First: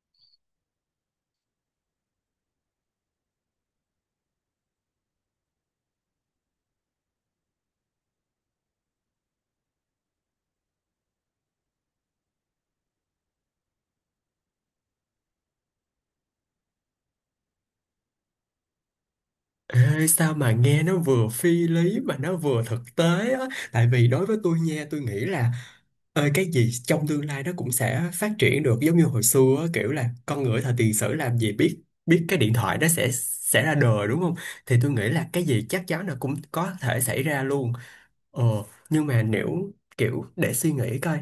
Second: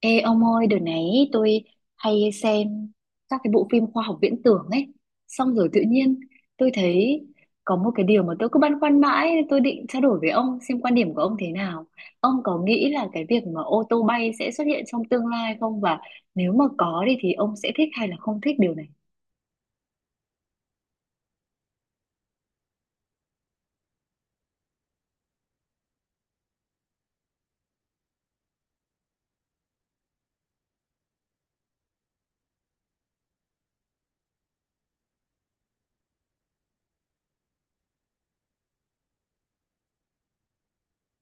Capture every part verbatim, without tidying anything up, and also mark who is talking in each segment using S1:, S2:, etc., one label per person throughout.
S1: Ê ông ơi, đợt này tôi hay xem các cái bộ phim khoa học viễn tưởng ấy. Xong rồi tự nhiên tôi thấy có một cái điều mà tôi cứ băn khoăn mãi, tôi định trao đổi với ông xem quan điểm của ông thế nào. Ông có nghĩ là cái việc mà ô tô bay sẽ xuất hiện trong tương lai không? Và nếu mà có đi thì ông sẽ thích hay là không thích điều này?
S2: Ê, sao mà nghe nó vừa phi lý mà nó vừa thực tế á, tại vì đối với tôi nha, tôi nghĩ là ơi cái gì trong tương lai nó cũng sẽ phát triển được, giống như hồi xưa á, kiểu là con người thời tiền sử làm gì biết biết cái điện thoại nó sẽ sẽ ra đời, đúng không? Thì tôi nghĩ là cái gì chắc chắn là cũng có thể xảy ra luôn. Ờ, nhưng mà nếu kiểu để suy nghĩ coi,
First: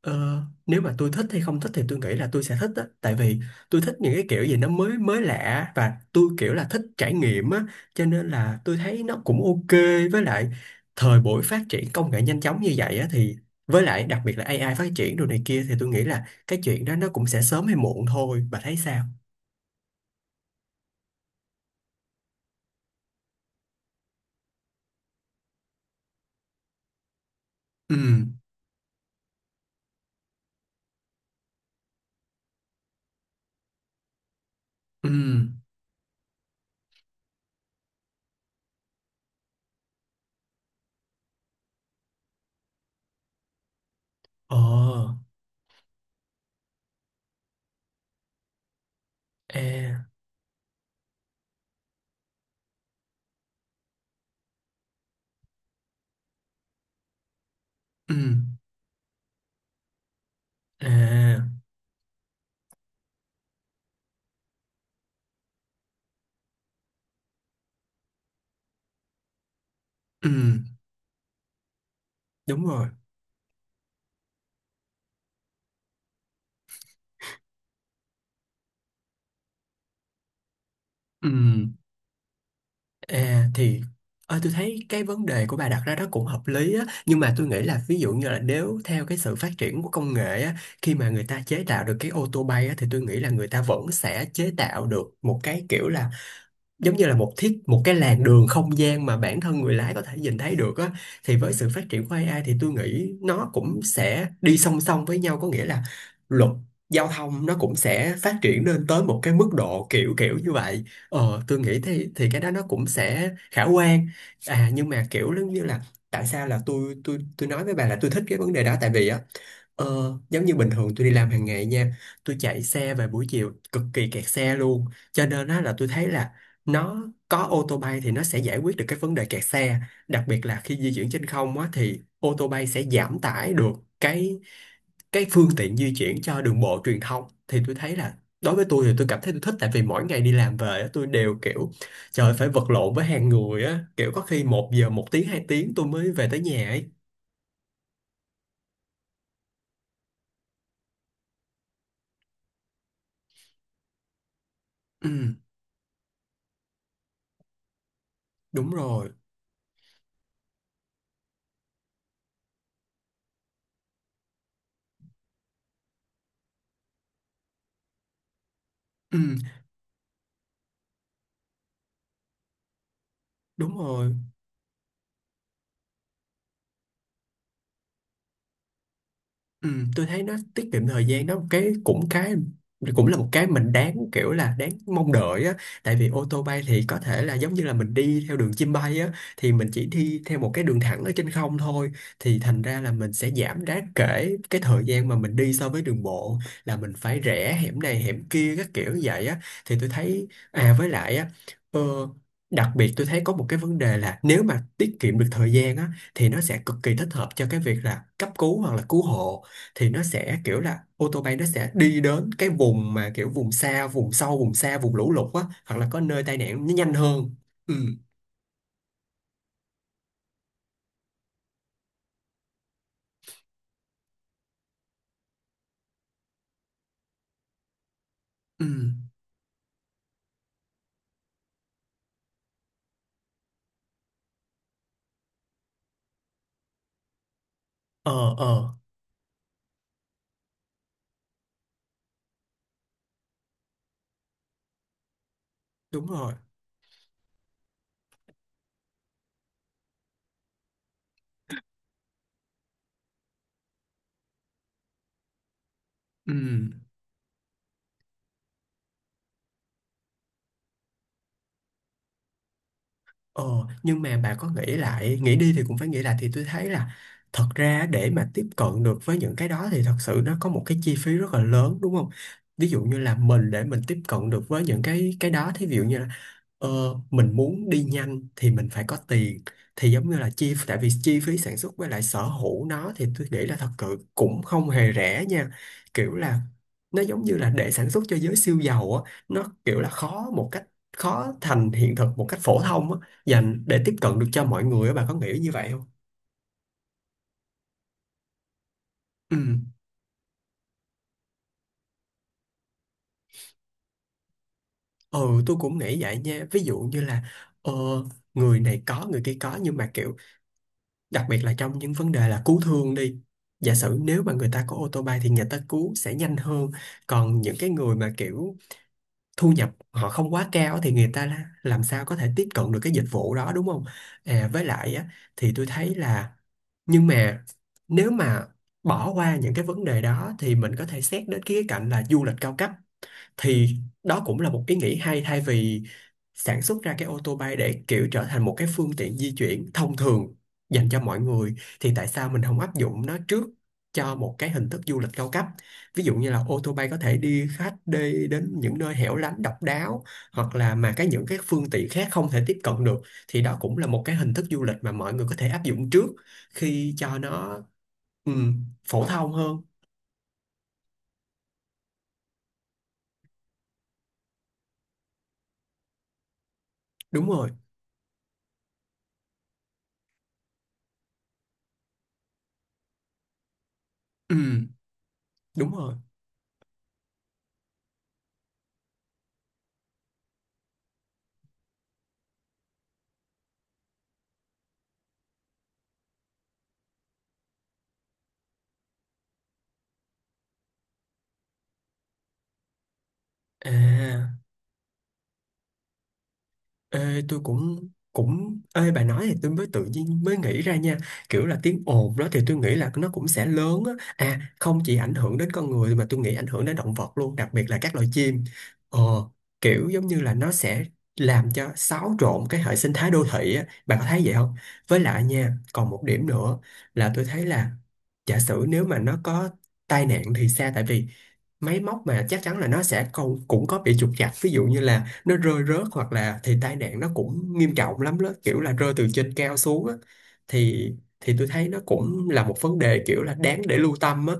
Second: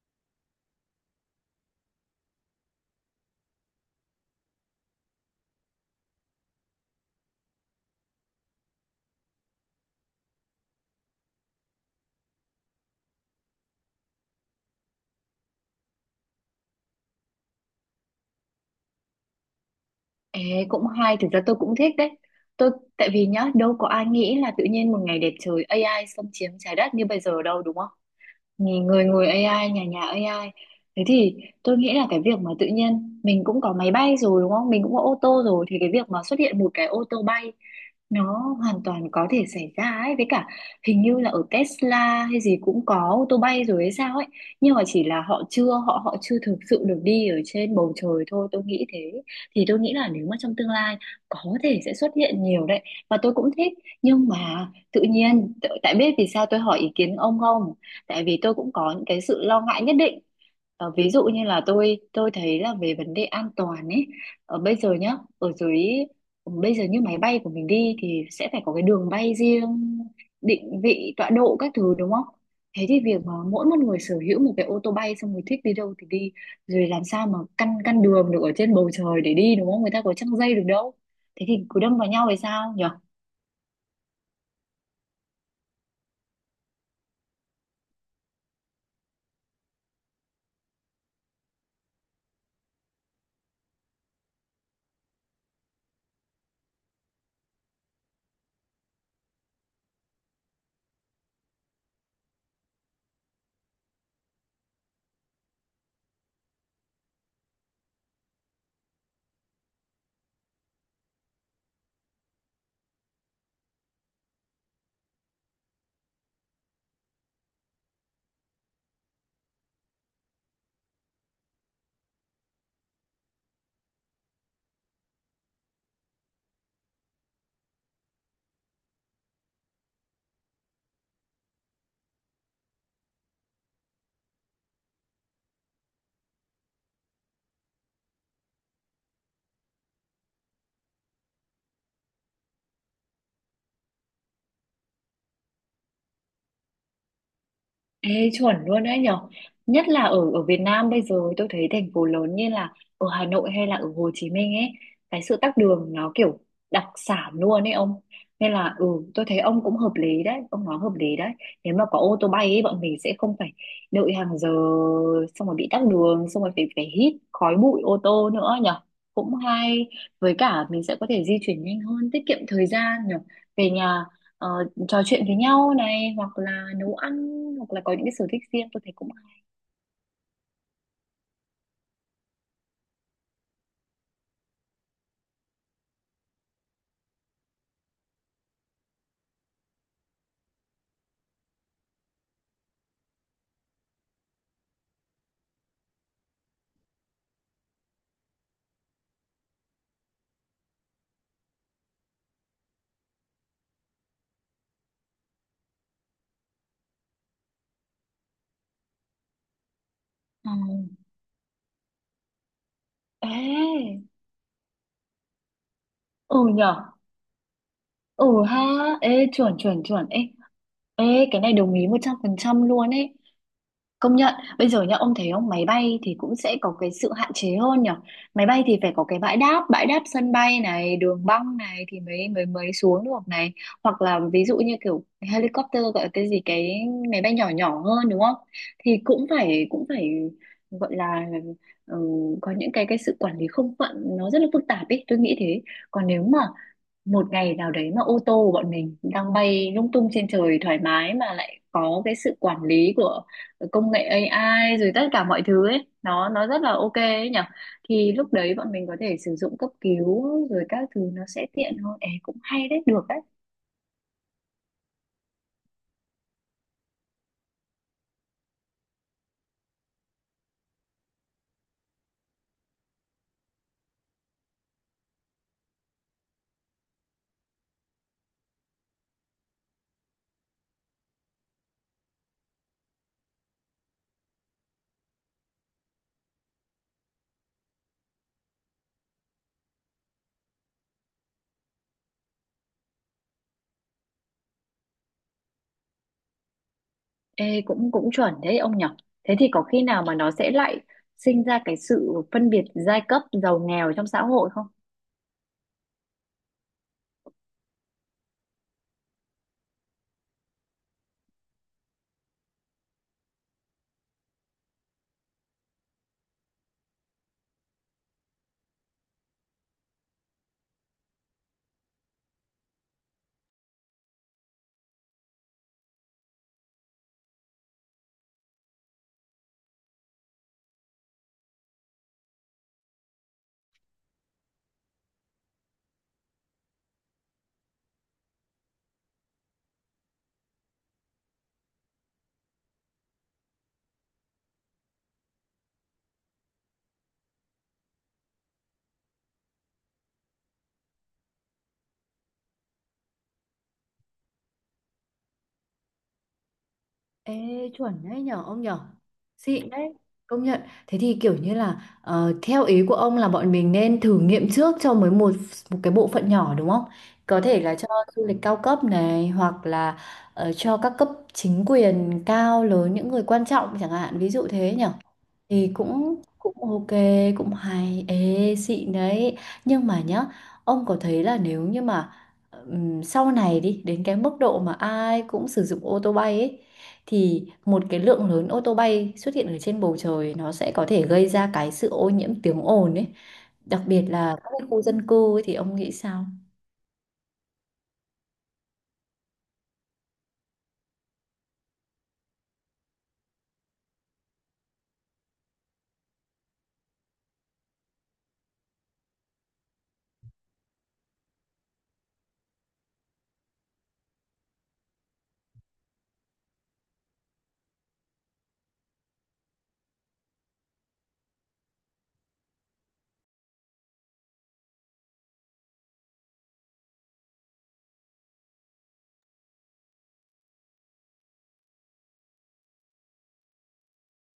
S2: ờ, nếu mà tôi thích hay không thích thì tôi nghĩ là tôi sẽ thích á, tại vì tôi thích những cái kiểu gì nó mới mới lạ, và tôi kiểu là thích trải nghiệm á, cho nên là tôi thấy nó cũng ok. Với lại thời buổi phát triển công nghệ nhanh chóng như vậy á, thì với lại đặc biệt là A I phát triển đồ này kia, thì tôi nghĩ là cái chuyện đó nó cũng sẽ sớm hay muộn thôi. Bà thấy sao?
S1: Ê, cũng hay, thực ra tôi cũng thích đấy. Tôi, Tại vì nhá, đâu có ai nghĩ là tự nhiên một ngày đẹp trời a i xâm chiếm trái đất như bây giờ đâu đúng không?
S2: Ừ.
S1: Nhì- người người a i, nhà nhà a i. Thế thì tôi nghĩ là cái việc mà tự nhiên mình cũng có máy bay rồi đúng không, mình cũng có
S2: Ừ.
S1: ô tô rồi, thì cái việc mà xuất hiện một cái ô tô bay nó hoàn toàn có thể xảy ra ấy. Với cả hình như là ở Tesla hay gì cũng có ô tô bay rồi hay sao ấy,
S2: Ờ.
S1: nhưng mà chỉ là họ chưa họ họ chưa thực sự được đi ở trên bầu trời thôi, tôi nghĩ thế. Thì tôi nghĩ
S2: E.
S1: là nếu mà trong tương lai có thể sẽ xuất hiện nhiều đấy, và tôi cũng thích. Nhưng mà tự nhiên t- tại biết vì sao tôi hỏi ý kiến ông không?
S2: Ừ.
S1: Tại vì tôi cũng có những cái sự lo ngại nhất định. Ờ, ví dụ như
S2: À.
S1: là tôi tôi thấy là về vấn đề an toàn ấy. Ở bây giờ nhá, ở dưới bây giờ như máy bay của mình đi thì sẽ phải có cái đường bay riêng,
S2: Ừ.
S1: định vị tọa độ các thứ đúng không?
S2: Đúng rồi.
S1: Thế thì việc mà mỗi một người sở hữu một cái ô tô bay, xong người thích đi đâu thì đi, rồi làm sao mà căn căn đường được ở trên bầu trời để đi đúng không, người ta có trăng dây được đâu.
S2: Ừ.
S1: Thế thì cứ đâm vào nhau thì sao nhỉ?
S2: À thì ờ, tôi thấy cái vấn đề của bà đặt ra đó cũng hợp lý á, nhưng mà tôi nghĩ là ví dụ như là nếu theo cái sự phát triển của công nghệ á, khi mà người ta chế tạo được cái ô tô bay á, thì tôi nghĩ là người ta vẫn sẽ chế tạo được một cái kiểu là giống như là một thiết một cái làn đường không gian mà bản thân người lái có thể nhìn thấy được á. Thì với sự phát triển của A I thì tôi nghĩ nó cũng sẽ đi song song với nhau, có nghĩa là luật giao thông nó cũng sẽ phát triển lên tới một cái mức độ kiểu kiểu như vậy. Ờ tôi nghĩ thì thì cái đó nó cũng sẽ khả quan. À nhưng mà kiểu giống như là tại sao là tôi tôi tôi nói với bà là tôi thích cái vấn đề đó, tại vì á, Ờ, giống như bình thường tôi đi làm hàng ngày nha, tôi chạy xe về buổi chiều cực kỳ kẹt xe luôn, cho nên á là tôi thấy là nó có ô tô bay thì nó sẽ giải quyết được cái vấn đề kẹt xe. Đặc biệt là khi di chuyển trên không á thì ô tô bay sẽ giảm tải được cái cái phương tiện di chuyển cho đường bộ truyền thông, thì tôi thấy là đối với tôi thì tôi cảm thấy tôi thích, tại vì mỗi ngày đi làm về á, tôi đều kiểu trời ơi, phải vật lộn với hàng người á, kiểu có khi một giờ một tiếng hai tiếng tôi mới về tới nhà ấy.
S1: Ê, chuẩn luôn đấy nhở, nhất là ở ở Việt Nam bây giờ tôi thấy thành phố lớn như là ở Hà Nội hay là ở Hồ Chí Minh ấy,
S2: Ừ.
S1: cái sự tắc đường nó kiểu đặc sản luôn ấy ông. Nên
S2: Đúng
S1: là ừ,
S2: rồi.
S1: tôi thấy ông cũng hợp lý đấy, ông nói hợp lý đấy. Nếu mà có ô tô bay ấy bọn mình sẽ không phải đợi hàng giờ, xong rồi bị tắc đường, xong rồi phải phải hít khói bụi ô tô nữa nhở. Cũng
S2: Ừ.
S1: hay, với cả mình sẽ có thể di chuyển nhanh hơn, tiết kiệm thời gian nhở. Về
S2: Đúng
S1: nhà,
S2: rồi.
S1: ờ, trò chuyện với nhau này, hoặc là nấu ăn, hoặc là có những cái sở thích riêng, tôi thấy cũng hay.
S2: Ừ, tôi thấy nó tiết kiệm thời gian đó, cái cũng cái cũng là một cái mình đáng kiểu là đáng mong đợi á. Tại vì ô tô bay thì có thể là giống như là mình đi theo đường chim bay á, thì mình chỉ đi theo một cái đường thẳng ở trên không thôi, thì thành ra là mình sẽ giảm đáng kể cái thời gian mà mình đi so với đường bộ, là mình phải rẽ hẻm này hẻm kia các kiểu như vậy á, thì tôi thấy. À với lại á, ờ, đặc biệt tôi thấy có một cái vấn đề là nếu mà tiết kiệm được thời gian á thì nó sẽ cực kỳ thích hợp cho cái việc là cấp cứu hoặc là cứu hộ. Thì nó sẽ
S1: Ờ.
S2: kiểu là ô tô bay nó sẽ đi đến cái vùng mà kiểu vùng xa
S1: Ê,
S2: vùng sâu vùng xa vùng lũ lụt á, hoặc là có nơi tai
S1: ừ
S2: nạn nó
S1: nhở.
S2: nhanh hơn. Ừ.
S1: Ừ ha. Ê, chuẩn chuẩn chuẩn. Ê, ê, cái này đồng ý một trăm phần trăm luôn ấy. Công nhận, bây giờ nhá, ông thấy không, máy bay thì cũng sẽ có cái sự hạn chế hơn nhở. Máy bay
S2: Ừ.
S1: thì phải có cái bãi đáp, bãi đáp sân bay này, đường băng này thì mới mới mới xuống được này. Hoặc là ví dụ như kiểu helicopter gọi là cái gì, cái máy bay nhỏ nhỏ hơn đúng
S2: ờ
S1: không?
S2: ờ
S1: Thì cũng phải cũng phải gọi là, ừ, có những cái cái sự quản lý không phận nó rất là phức tạp ấy, tôi nghĩ thế.
S2: Đúng
S1: Còn nếu
S2: rồi.
S1: mà một ngày nào đấy mà ô tô của bọn mình đang bay lung tung trên trời thoải mái mà lại có cái sự quản lý của công nghệ a i rồi tất cả mọi thứ ấy, nó nó rất là
S2: Ừ.
S1: ok ấy nhở, thì lúc đấy bọn mình có thể sử dụng cấp cứu rồi các thứ nó sẽ tiện hơn. Ê, cũng hay đấy, được đấy.
S2: ờ nhưng mà bà có nghĩ lại nghĩ đi thì cũng phải nghĩ lại, thì tôi thấy là thật ra để mà tiếp cận được với những cái đó thì thật sự nó có một cái chi phí rất là lớn, đúng không? Ví dụ như là mình để mình tiếp cận được với những cái cái đó, thí dụ như là Ờ, mình muốn đi nhanh thì mình phải có tiền. Thì giống như là chi tại vì chi phí sản xuất với lại sở hữu nó thì tôi nghĩ là thật sự cũng không hề rẻ nha, kiểu là nó giống như là để sản xuất cho giới siêu giàu á, nó kiểu là khó một cách khó thành hiện thực một cách phổ thông á, dành để tiếp cận được cho mọi người á. Bà có nghĩ như vậy không?
S1: Ê, cũng cũng chuẩn đấy ông nhở.
S2: Ừ.
S1: Thế thì có khi nào mà nó sẽ lại sinh ra cái sự phân biệt giai cấp giàu nghèo trong xã hội không?
S2: Ừ, tôi cũng nghĩ vậy nha, ví dụ như là ờ, người này có người kia có, nhưng mà kiểu đặc biệt là trong những vấn đề là cứu thương đi, giả sử nếu mà người ta có ô tô bay thì người ta cứu sẽ nhanh hơn. Còn những cái người mà kiểu thu nhập họ không quá cao thì người ta la- làm sao có thể tiếp cận được cái dịch vụ đó, đúng không? À với lại á, thì tôi thấy là, nhưng mà nếu mà bỏ qua những cái vấn đề đó thì mình có thể xét đến cái khía cạnh là du lịch cao cấp. Thì đó cũng là một ý nghĩ hay, thay vì sản xuất ra cái ô tô bay để kiểu trở thành một cái phương tiện di chuyển thông thường dành cho mọi người, thì tại sao mình không áp dụng nó trước cho một cái hình thức du lịch cao cấp. Ví dụ như là ô tô bay có thể đi khách đi đến những nơi hẻo lánh độc đáo, hoặc là mà cái những cái phương tiện khác không thể tiếp cận được, thì đó cũng là một cái hình thức du lịch mà mọi người có thể áp dụng trước khi cho
S1: Ê,
S2: nó
S1: chuẩn đấy nhở ông
S2: ừm,
S1: nhở.
S2: phổ thông hơn.
S1: Xịn đấy, công nhận. Thế thì kiểu như là, ờ, theo ý của ông là bọn mình nên thử nghiệm trước cho mới một một cái bộ phận nhỏ đúng không?
S2: Đúng
S1: Có
S2: rồi.
S1: thể là cho du lịch cao cấp này, hoặc là, ờ, cho các cấp chính quyền cao lớn, những người quan trọng chẳng hạn, ví dụ
S2: Ừm,
S1: thế nhở. Thì
S2: đúng rồi.
S1: cũng cũng ok, cũng hay. Ê, xịn đấy. Nhưng mà nhá, ông có thấy là nếu như mà, ừm, sau này đi đến cái mức độ mà ai cũng sử dụng ô tô bay ấy, thì một cái lượng lớn ô tô bay xuất hiện ở trên bầu trời nó sẽ có thể gây ra cái sự ô nhiễm tiếng ồn ấy, đặc biệt là
S2: À.
S1: các cái khu dân cư ấy, thì ông nghĩ sao?
S2: Ê, tôi cũng cũng ê bà nói thì tôi mới tự nhiên mới nghĩ ra nha, kiểu là tiếng ồn đó thì tôi nghĩ là nó cũng sẽ lớn á, à không chỉ ảnh hưởng đến con người mà tôi nghĩ ảnh hưởng đến động vật luôn, đặc biệt là các loài chim. ờ Kiểu giống như là nó sẽ làm cho xáo trộn cái hệ sinh thái đô thị á. Bà có thấy vậy không? Với lại nha, còn một điểm nữa là tôi thấy là giả sử nếu mà nó có tai nạn thì sao, tại vì máy móc mà chắc chắn là nó sẽ câu cũng có bị trục trặc, ví dụ như là nó rơi rớt hoặc là thì tai nạn nó cũng nghiêm trọng lắm đó, kiểu là rơi từ trên cao xuống á, thì thì tôi thấy nó cũng là một vấn đề kiểu là đáng để lưu tâm á.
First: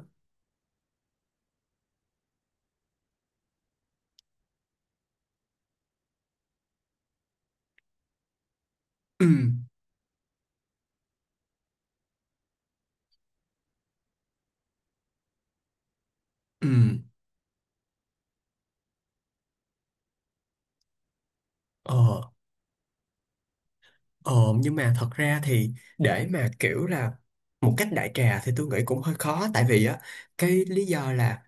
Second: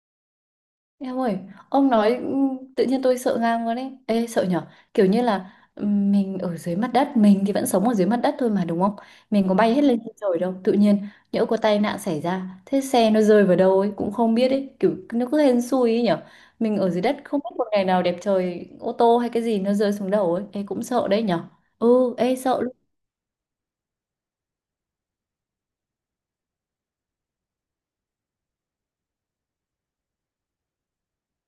S1: Em ơi, ông nói ừm, tự nhiên tôi sợ ngang luôn ấy. Ê, sợ nhở? Kiểu như là, ừm, mình ở dưới mặt đất, mình thì vẫn sống ở dưới mặt đất thôi mà đúng không?
S2: Ừ.
S1: Mình có bay hết lên trên trời đâu. Tự nhiên nhỡ có tai nạn xảy ra, thế xe nó rơi vào đâu ấy cũng không biết ấy, kiểu nó cứ hên xui ấy nhở.
S2: Ừ.
S1: Mình ở dưới đất không biết một ngày nào đẹp trời, ô tô hay cái gì nó rơi xuống đầu ấy, ê cũng sợ đấy nhở. Ừ,
S2: ờ
S1: ê sợ.
S2: ờ nhưng mà thật ra thì để mà kiểu là một cách đại trà thì tôi nghĩ cũng hơi khó, tại vì á cái lý do là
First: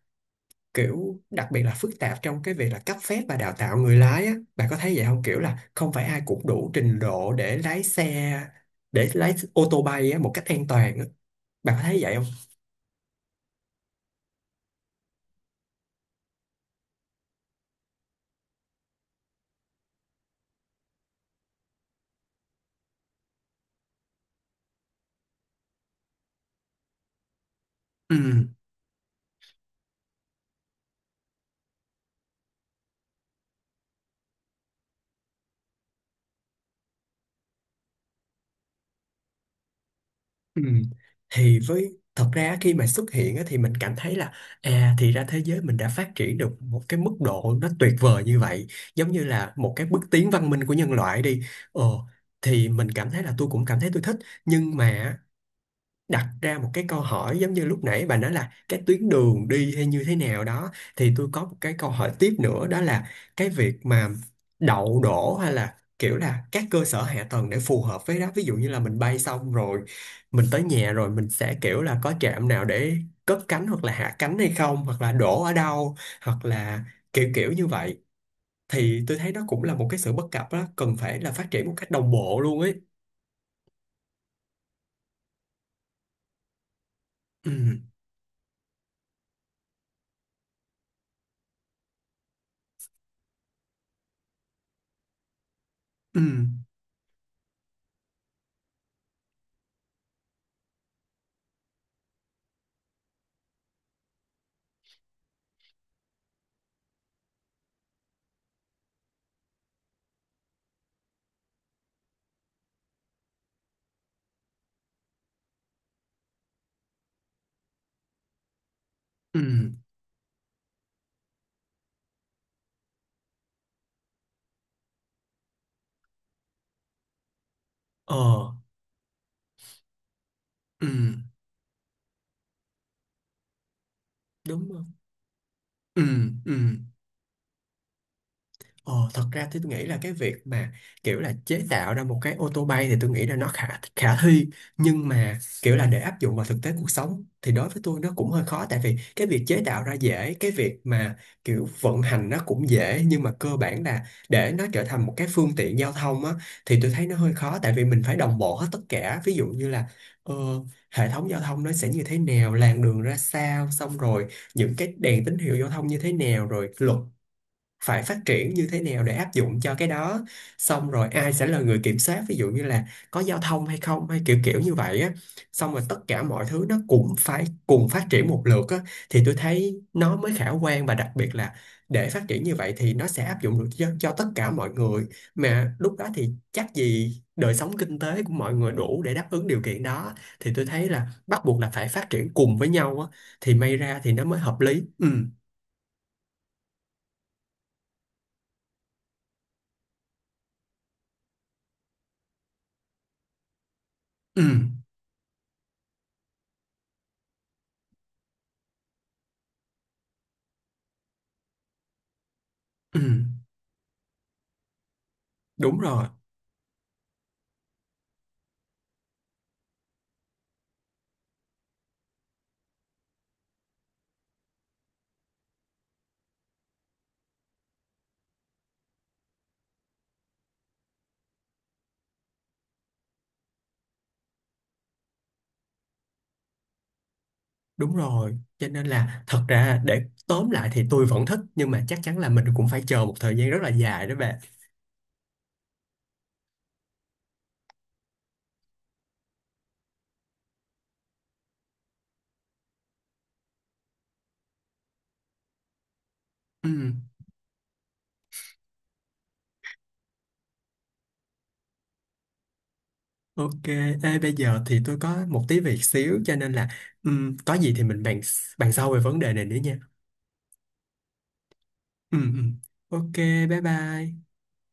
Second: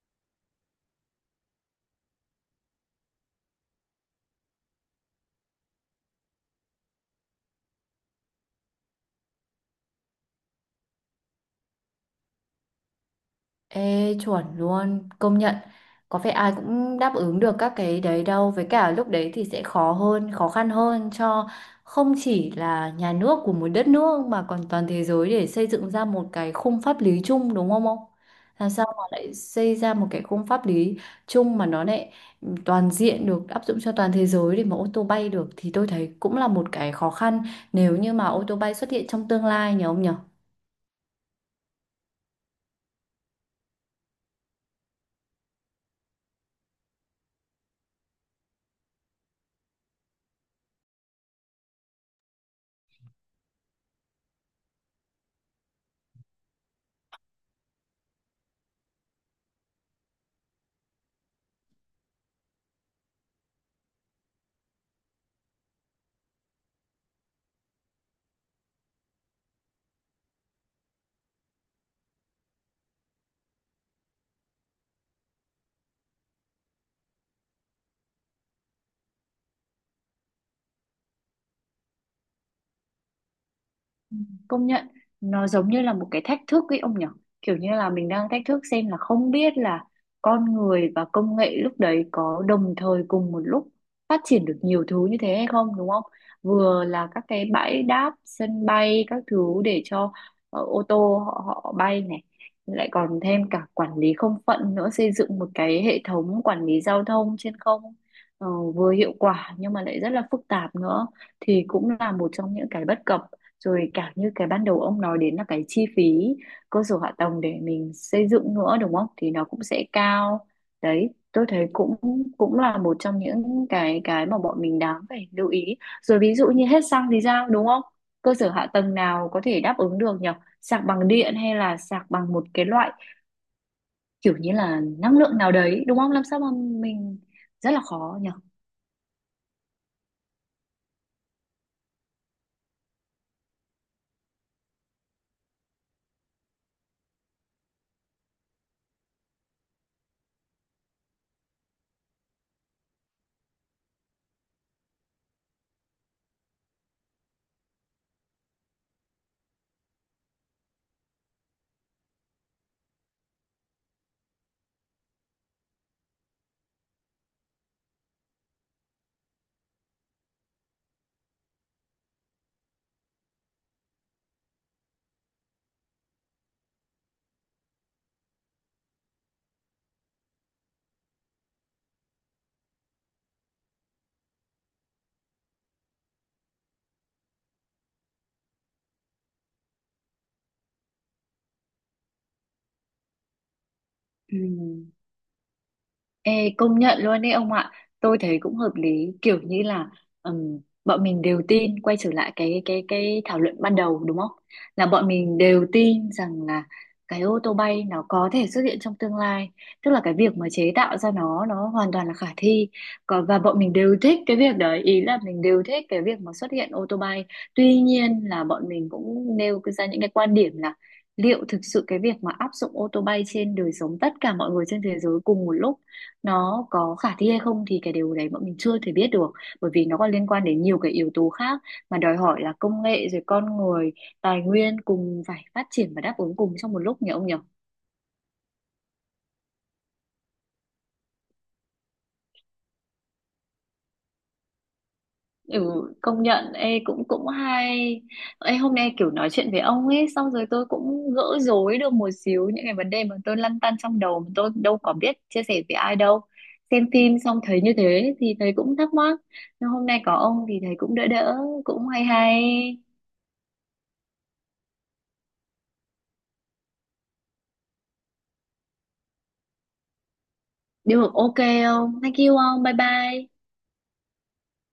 S2: kiểu đặc biệt là phức tạp trong cái việc là cấp phép và đào tạo người lái á. Bạn có thấy vậy không? Kiểu là không phải ai cũng đủ trình độ để lái xe, để lái ô tô bay á, một cách an toàn á. Bạn có thấy vậy không?
S1: Ê, chuẩn luôn, công nhận. Có phải ai cũng đáp ứng được các cái đấy đâu. Với cả lúc đấy thì sẽ khó hơn, khó khăn hơn cho không chỉ là nhà nước của một đất nước mà còn toàn thế giới để xây dựng ra một cái khung pháp lý chung đúng không ông?
S2: Ừ.
S1: Làm sao mà lại xây ra một cái khung pháp lý chung mà nó lại toàn diện được áp dụng cho toàn thế giới để mà ô tô bay được thì tôi thấy cũng là một cái khó khăn nếu như mà ô tô bay xuất hiện trong tương lai nhỉ ông nhỉ?
S2: Ừ. Thì với thật ra khi mà xuất hiện á, thì mình cảm thấy là à thì ra thế giới mình đã phát triển được một cái mức độ nó tuyệt vời như vậy, giống như là một cái bước tiến văn minh của nhân loại đi. ờ thì mình cảm thấy là tôi cũng cảm thấy tôi thích. Nhưng mà đặt ra một cái câu hỏi giống như lúc nãy bà nói là cái tuyến đường đi hay như thế nào đó, thì tôi có một cái câu hỏi tiếp nữa, đó là cái việc mà đậu đổ hay là kiểu là các cơ sở hạ tầng để phù hợp với đó. Ví dụ như là mình bay xong rồi mình tới nhà rồi mình sẽ kiểu là có trạm nào để cất cánh hoặc là hạ cánh hay không, hoặc là đổ ở đâu, hoặc là kiểu kiểu như vậy, thì tôi thấy đó cũng là một cái sự bất cập đó, cần phải là phát triển một cách đồng bộ luôn ấy.
S1: Ừ, công nhận, nó giống như là một cái thách thức ấy ông nhỉ,
S2: Ừ.
S1: kiểu như là mình đang thách thức xem là không biết là con người và công nghệ lúc đấy có đồng thời cùng một lúc phát triển được nhiều thứ như thế hay không đúng không?
S2: Ừ.
S1: Vừa là các cái bãi đáp sân bay các thứ để cho, ờ, ô tô họ họ bay này, lại còn thêm cả quản lý không phận nữa, xây dựng một cái hệ thống quản lý giao thông trên không, ờ, vừa hiệu quả nhưng mà lại rất là phức tạp nữa, thì cũng là một trong những cái bất cập. Rồi cả như cái ban đầu ông nói đến là cái chi phí cơ sở hạ tầng để mình xây dựng nữa đúng không, thì
S2: Ừ.
S1: nó cũng sẽ cao. Đấy, tôi thấy cũng cũng là một trong những cái cái mà bọn mình đáng phải lưu ý. Rồi ví dụ như hết xăng thì sao đúng không, cơ sở
S2: Ờ.
S1: hạ tầng nào có thể đáp ứng được nhỉ, sạc
S2: Ừ.
S1: bằng điện hay là sạc bằng một cái loại kiểu như
S2: Đúng
S1: là
S2: rồi.
S1: năng lượng nào đấy đúng
S2: Ừ,
S1: không, làm sao mà
S2: ừ.
S1: mình, rất là khó nhỉ.
S2: Ờ, thật ra thì tôi nghĩ là cái việc mà kiểu là chế tạo ra một cái ô tô bay thì tôi nghĩ là nó khả khả thi. Nhưng mà kiểu là để áp dụng vào thực tế cuộc sống thì đối với tôi nó cũng hơi khó, tại vì cái việc chế tạo ra dễ, cái việc mà kiểu vận hành nó cũng dễ, nhưng mà cơ bản là để nó trở thành một cái phương tiện giao thông á, thì tôi thấy nó hơi khó, tại vì mình phải đồng bộ hết tất cả. Ví dụ như là ờ, hệ thống giao thông nó sẽ như thế nào, làn đường ra sao, xong rồi những cái đèn tín hiệu giao thông như thế nào, rồi luật phải phát triển như thế nào để áp dụng cho cái đó, xong rồi ai sẽ là người kiểm soát, ví dụ như là có giao thông hay không, hay kiểu kiểu như vậy á, xong rồi tất cả mọi thứ nó cũng phải cùng phát triển một lượt á, thì tôi thấy nó mới khả quan. Và đặc biệt là để phát triển như vậy thì nó sẽ áp dụng được cho, cho tất cả mọi người, mà lúc đó thì chắc gì đời sống kinh tế của mọi người đủ để đáp ứng điều kiện đó. Thì tôi thấy là bắt buộc là phải phát triển cùng với nhau á, thì may ra thì nó mới
S1: Ừ.
S2: hợp lý. Ừ.
S1: Ê, công nhận luôn đấy ông ạ, tôi thấy cũng hợp lý kiểu như là, ừm, bọn mình đều tin quay trở lại cái cái cái thảo luận ban đầu đúng không,
S2: Ừ.
S1: là bọn mình đều tin rằng là cái ô tô bay nó có thể xuất hiện trong tương lai, tức là cái việc mà chế tạo ra nó nó hoàn toàn là khả thi.
S2: Ừ.
S1: Còn và bọn mình đều thích cái việc đấy, ý là mình đều
S2: Đúng
S1: thích cái
S2: rồi.
S1: việc mà xuất hiện ô tô bay. Tuy nhiên là bọn mình cũng nêu ra những cái quan điểm là liệu thực sự cái việc mà áp dụng ô tô bay trên đời sống tất cả mọi người trên thế giới cùng một lúc nó có khả thi hay không, thì cái điều đấy bọn mình chưa thể biết được, bởi vì nó còn liên quan đến nhiều cái yếu tố khác mà đòi hỏi là công nghệ rồi con người, tài nguyên cùng phải phát triển và đáp ứng cùng trong một lúc nhỉ ông nhỉ?
S2: Đúng rồi, cho nên là thật ra để tóm lại thì tôi vẫn thích, nhưng mà chắc chắn là mình cũng phải chờ một thời gian rất là dài đó bạn.
S1: Ừ, công nhận, ê cũng cũng hay. Ê, hôm nay kiểu nói chuyện với ông ấy xong rồi tôi cũng gỡ rối được một xíu những cái vấn đề mà tôi lăn tăn trong đầu mà tôi đâu có biết chia sẻ với ai đâu.
S2: Ừ,
S1: Xem phim xong thấy như thế thì thấy cũng thắc mắc, nhưng hôm nay có ông thì thấy cũng đỡ đỡ, cũng hay hay.
S2: ok. Ê, bây giờ thì tôi có một tí việc xíu cho nên là ừ, có gì thì mình bàn bàn sau về vấn đề này nữa nha.
S1: Được, ok không? Thank
S2: Ừ,
S1: you
S2: ừ.
S1: ông, bye
S2: Ok,
S1: bye.
S2: bye bye.